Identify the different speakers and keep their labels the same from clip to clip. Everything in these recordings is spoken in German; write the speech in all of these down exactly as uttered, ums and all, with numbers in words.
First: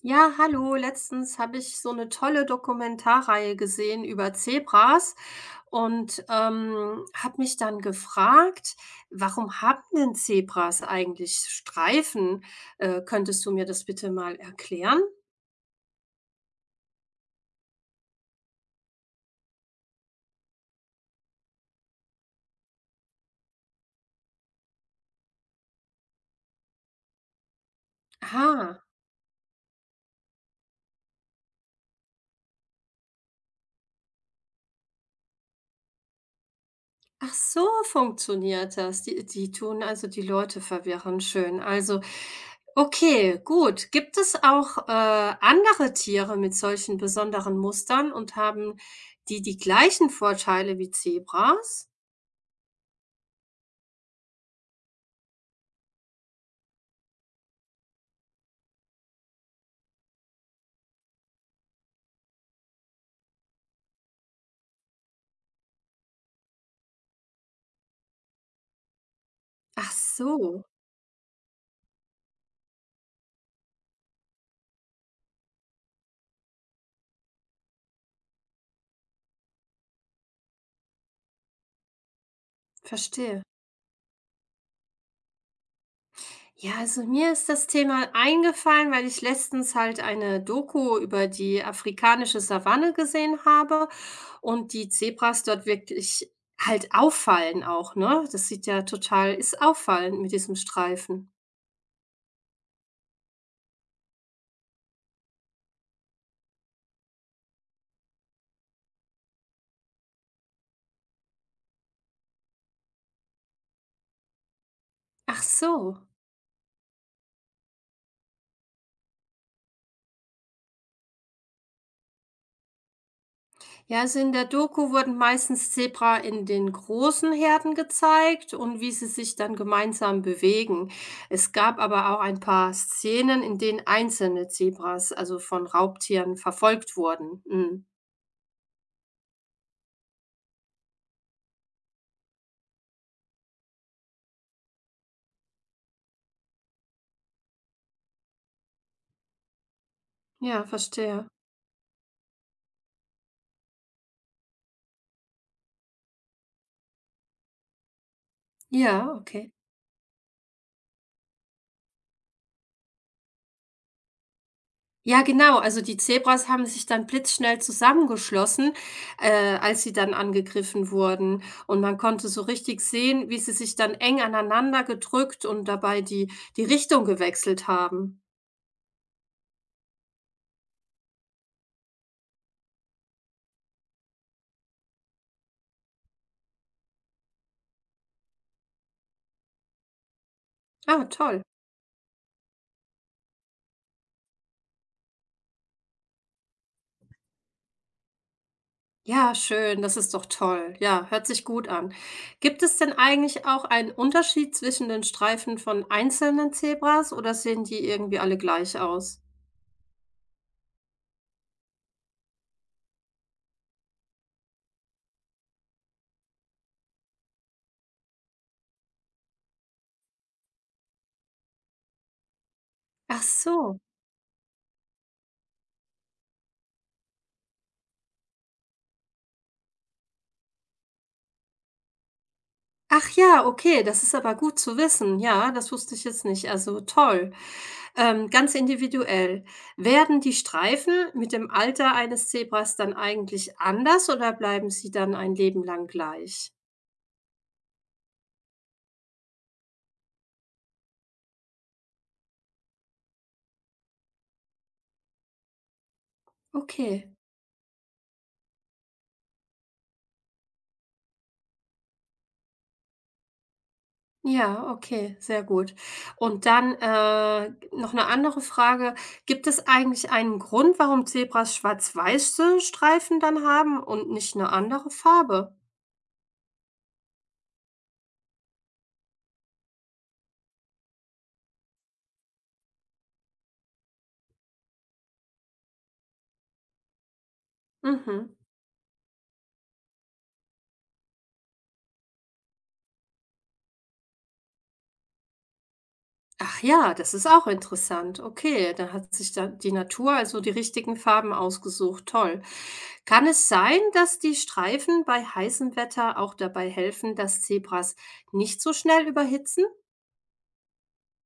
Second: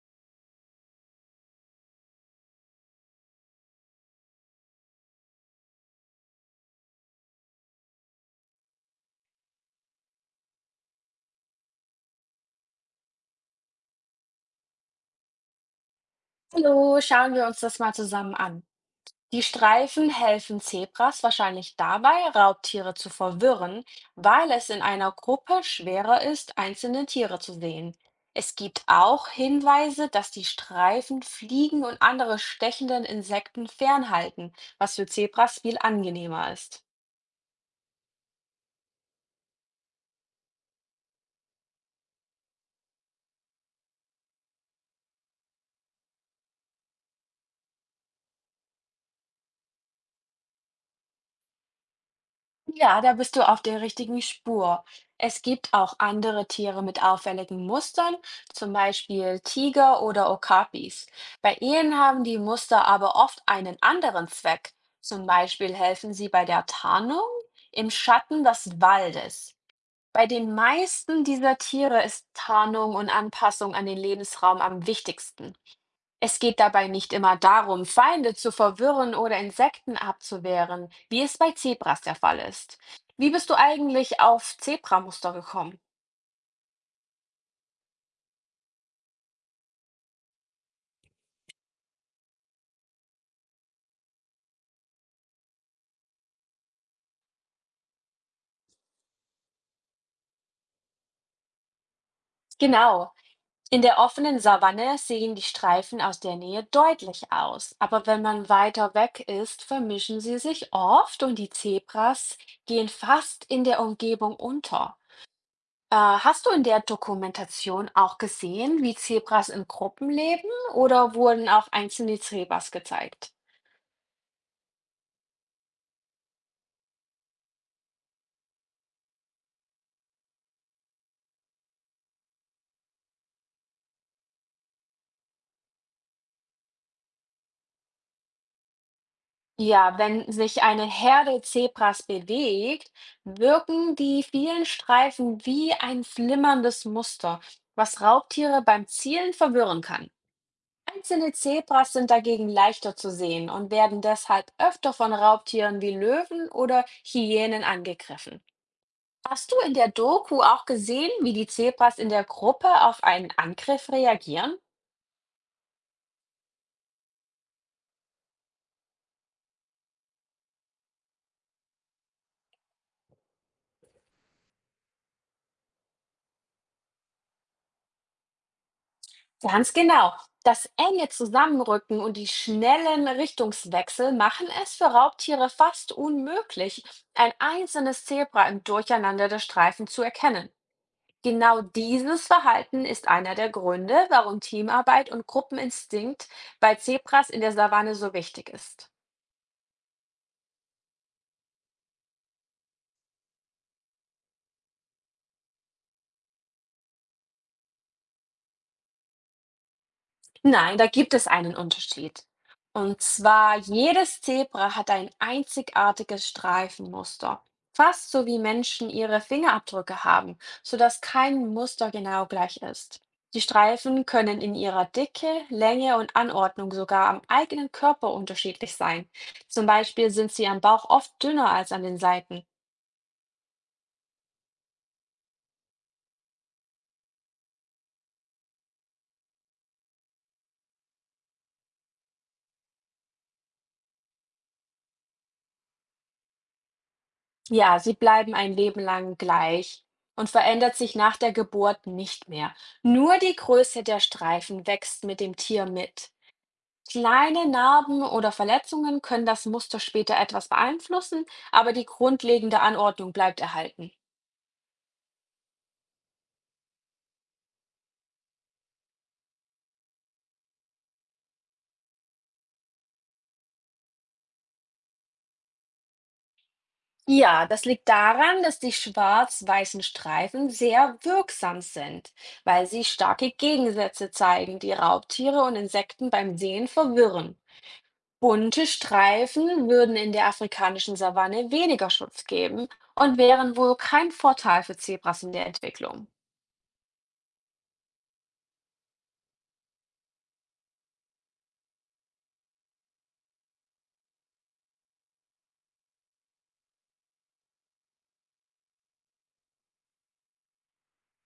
Speaker 1: Ja, hallo. Letztens habe ich so eine tolle Dokumentarreihe gesehen über Zebras und, ähm, habe mich dann gefragt: „Warum haben denn Zebras eigentlich Streifen?“ Äh, könntest du mir das bitte mal erklären?
Speaker 2: Hallo, schauen wir uns das mal zusammen an. Die Streifen helfen Zebras wahrscheinlich dabei, Raubtiere zu verwirren, weil es in einer Gruppe schwerer ist, einzelne Tiere zu sehen. Es
Speaker 1: Ah.
Speaker 2: gibt auch Hinweise, dass die Streifen Fliegen und andere stechenden Insekten fernhalten, was für Zebras viel angenehmer ist.
Speaker 1: Ach so, funktioniert das. Die die tun also die Leute verwirren. Schön. Also, okay, gut. Gibt es auch, äh, andere Tiere mit solchen besonderen Mustern und haben die die gleichen Vorteile wie Zebras?
Speaker 2: Ja, da bist du auf der richtigen Spur. Es gibt auch andere Tiere mit auffälligen Mustern, zum Beispiel Tiger oder Okapis. Bei ihnen haben die Muster aber oft einen anderen Zweck. Zum Beispiel helfen sie bei der Tarnung im Schatten des Waldes.
Speaker 1: Ach
Speaker 2: Bei den
Speaker 1: so,
Speaker 2: meisten dieser Tiere ist Tarnung und Anpassung an den Lebensraum am wichtigsten. Es geht dabei nicht immer darum, Feinde zu verwirren oder Insekten abzuwehren, wie es bei Zebras der Fall ist. Wie
Speaker 1: verstehe.
Speaker 2: bist du eigentlich auf Zebramuster gekommen?
Speaker 1: Ja, also mir ist das Thema eingefallen, weil ich letztens halt eine Doku über die afrikanische Savanne gesehen habe und die Zebras dort wirklich halt auffallen auch, ne? Das sieht ja total ist auffallend mit diesem Streifen.
Speaker 2: Genau. In der offenen Savanne sehen die Streifen aus der Nähe deutlich aus, aber wenn man weiter weg ist, vermischen sie sich oft und die Zebras gehen fast in der Umgebung unter.
Speaker 1: Ach
Speaker 2: Äh,
Speaker 1: so.
Speaker 2: hast du in der Dokumentation auch gesehen, wie Zebras in Gruppen leben oder wurden auch einzelne Zebras gezeigt?
Speaker 1: Ja, also in der Doku wurden meistens Zebra in den großen Herden gezeigt und wie sie sich dann gemeinsam bewegen. Es gab aber auch ein paar Szenen, in denen einzelne Zebras, also von Raubtieren, verfolgt wurden. Mm.
Speaker 2: Ja, wenn sich eine Herde Zebras bewegt, wirken die vielen Streifen wie ein flimmerndes Muster, was Raubtiere beim Zielen verwirren kann.
Speaker 1: Ja, verstehe.
Speaker 2: Einzelne Zebras sind dagegen leichter zu sehen und werden deshalb öfter von Raubtieren wie Löwen oder Hyänen angegriffen.
Speaker 1: Ja,
Speaker 2: Hast
Speaker 1: okay.
Speaker 2: du in der Doku auch gesehen, wie die Zebras in der Gruppe auf einen Angriff reagieren?
Speaker 1: Ja, genau. Also die Zebras haben sich dann blitzschnell zusammengeschlossen, äh, als sie dann angegriffen wurden. Und man konnte so richtig sehen, wie sie sich dann eng aneinander gedrückt und dabei die, die Richtung gewechselt haben.
Speaker 2: Ganz genau. Das enge Zusammenrücken und die schnellen Richtungswechsel machen es für Raubtiere fast unmöglich, ein einzelnes Zebra im Durcheinander der Streifen zu erkennen.
Speaker 1: Ah, toll.
Speaker 2: Genau dieses Verhalten ist einer der Gründe, warum Teamarbeit und Gruppeninstinkt bei Zebras in der Savanne so wichtig ist.
Speaker 1: Ja, schön, das ist doch toll. Ja, hört sich gut an. Gibt es denn eigentlich auch einen Unterschied zwischen den Streifen von einzelnen Zebras oder sehen die irgendwie alle gleich aus?
Speaker 2: Nein, da gibt es einen Unterschied. Und zwar, jedes Zebra hat ein einzigartiges Streifenmuster, fast so wie Menschen ihre Fingerabdrücke haben, sodass kein Muster genau gleich ist.
Speaker 1: Ach
Speaker 2: Die
Speaker 1: so.
Speaker 2: Streifen können in ihrer Dicke, Länge und Anordnung sogar am eigenen Körper unterschiedlich sein. Zum Beispiel sind sie am Bauch oft dünner als an den Seiten.
Speaker 1: Ach ja, okay, das ist aber gut zu wissen. Ja, das wusste ich jetzt nicht. Also toll. Ähm, ganz individuell. Werden die Streifen mit dem Alter eines Zebras dann eigentlich anders oder bleiben sie dann ein Leben lang gleich?
Speaker 2: Ja, sie bleiben ein Leben lang gleich und verändert sich nach der Geburt nicht mehr. Nur die Größe der Streifen wächst mit dem Tier mit.
Speaker 1: Okay.
Speaker 2: Kleine Narben oder Verletzungen können das Muster später etwas beeinflussen, aber die grundlegende Anordnung bleibt erhalten.
Speaker 1: Ja, okay, sehr gut. Und dann, äh, noch eine andere Frage. Gibt es eigentlich einen Grund, warum Zebras schwarz-weiße Streifen dann haben und nicht eine andere Farbe?
Speaker 2: Ja, das liegt daran, dass die schwarz-weißen Streifen sehr wirksam sind, weil sie starke Gegensätze zeigen, die Raubtiere und Insekten beim Sehen verwirren.
Speaker 1: Mhm.
Speaker 2: Bunte Streifen würden in der afrikanischen Savanne weniger Schutz geben und wären wohl kein Vorteil für Zebras in der Entwicklung.
Speaker 1: Ach ja, das ist auch interessant. Okay, dann hat sich dann die Natur also die richtigen Farben ausgesucht. Toll. Kann es sein, dass die Streifen bei heißem Wetter auch dabei helfen, dass Zebras nicht so schnell überhitzen?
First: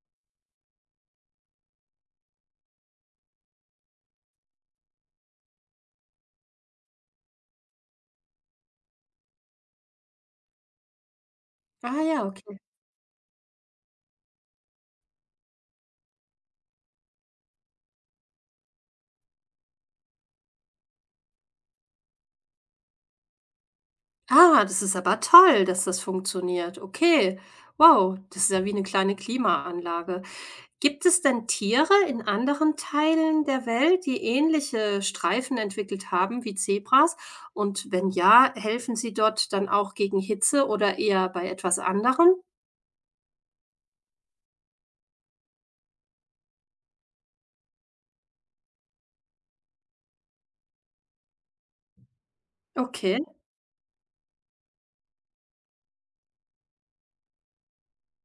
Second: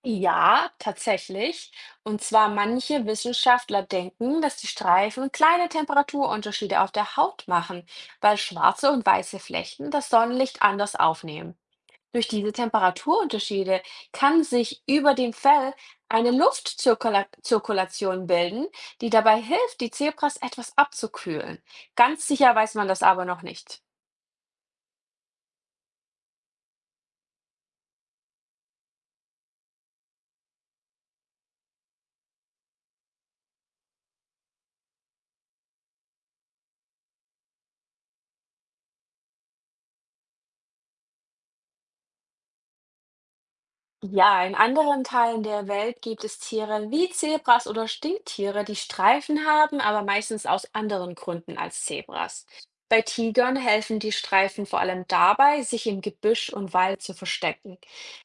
Speaker 2: Ja, tatsächlich. Und zwar manche Wissenschaftler denken, dass die Streifen kleine Temperaturunterschiede auf der Haut machen, weil schwarze und weiße Flächen das Sonnenlicht anders aufnehmen.
Speaker 1: Ah ja,
Speaker 2: Durch diese
Speaker 1: okay.
Speaker 2: Temperaturunterschiede kann sich über dem Fell eine Luftzirkulation bilden, die dabei hilft, die Zebras etwas abzukühlen. Ganz sicher weiß man das aber noch nicht.
Speaker 1: Ah, das ist aber toll, dass das funktioniert. Okay, wow, das ist ja wie eine kleine Klimaanlage. Gibt es denn Tiere in anderen Teilen der Welt, die ähnliche Streifen entwickelt haben wie Zebras? Und wenn ja, helfen sie dort dann auch gegen Hitze oder eher bei etwas anderem?
Speaker 2: Ja, in anderen Teilen der Welt gibt es Tiere wie Zebras oder Stinktiere, die Streifen haben, aber meistens aus anderen Gründen als Zebras. Bei
Speaker 1: Okay,
Speaker 2: Tigern helfen die Streifen vor allem dabei, sich im Gebüsch und Wald zu verstecken.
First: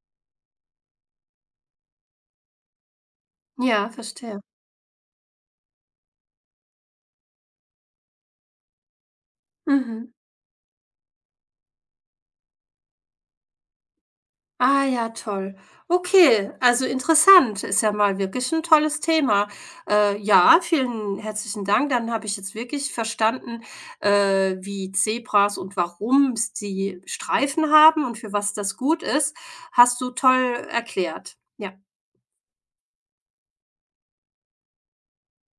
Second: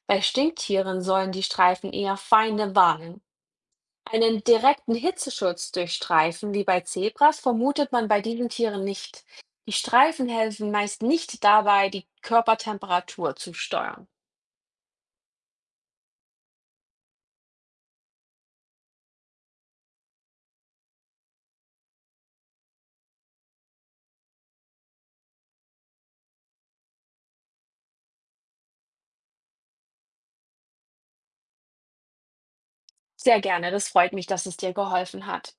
Speaker 2: Bei Stinktieren sollen die Streifen eher Feinde warnen.
Speaker 1: ja, verstehe.
Speaker 2: Einen direkten Hitzeschutz durch Streifen wie bei Zebras vermutet man bei diesen Tieren nicht. Die
Speaker 1: Mhm.
Speaker 2: Streifen helfen meist nicht dabei, die Körpertemperatur zu steuern.
Speaker 1: Ah ja, toll. Okay, also interessant. Ist ja mal wirklich ein tolles Thema. Äh, ja, vielen herzlichen Dank. Dann habe ich jetzt wirklich verstanden, äh, wie Zebras und warum sie Streifen haben und für was das gut ist. Hast du toll erklärt. Ja.
Speaker 2: Sehr gerne, das freut mich, dass es dir geholfen hat.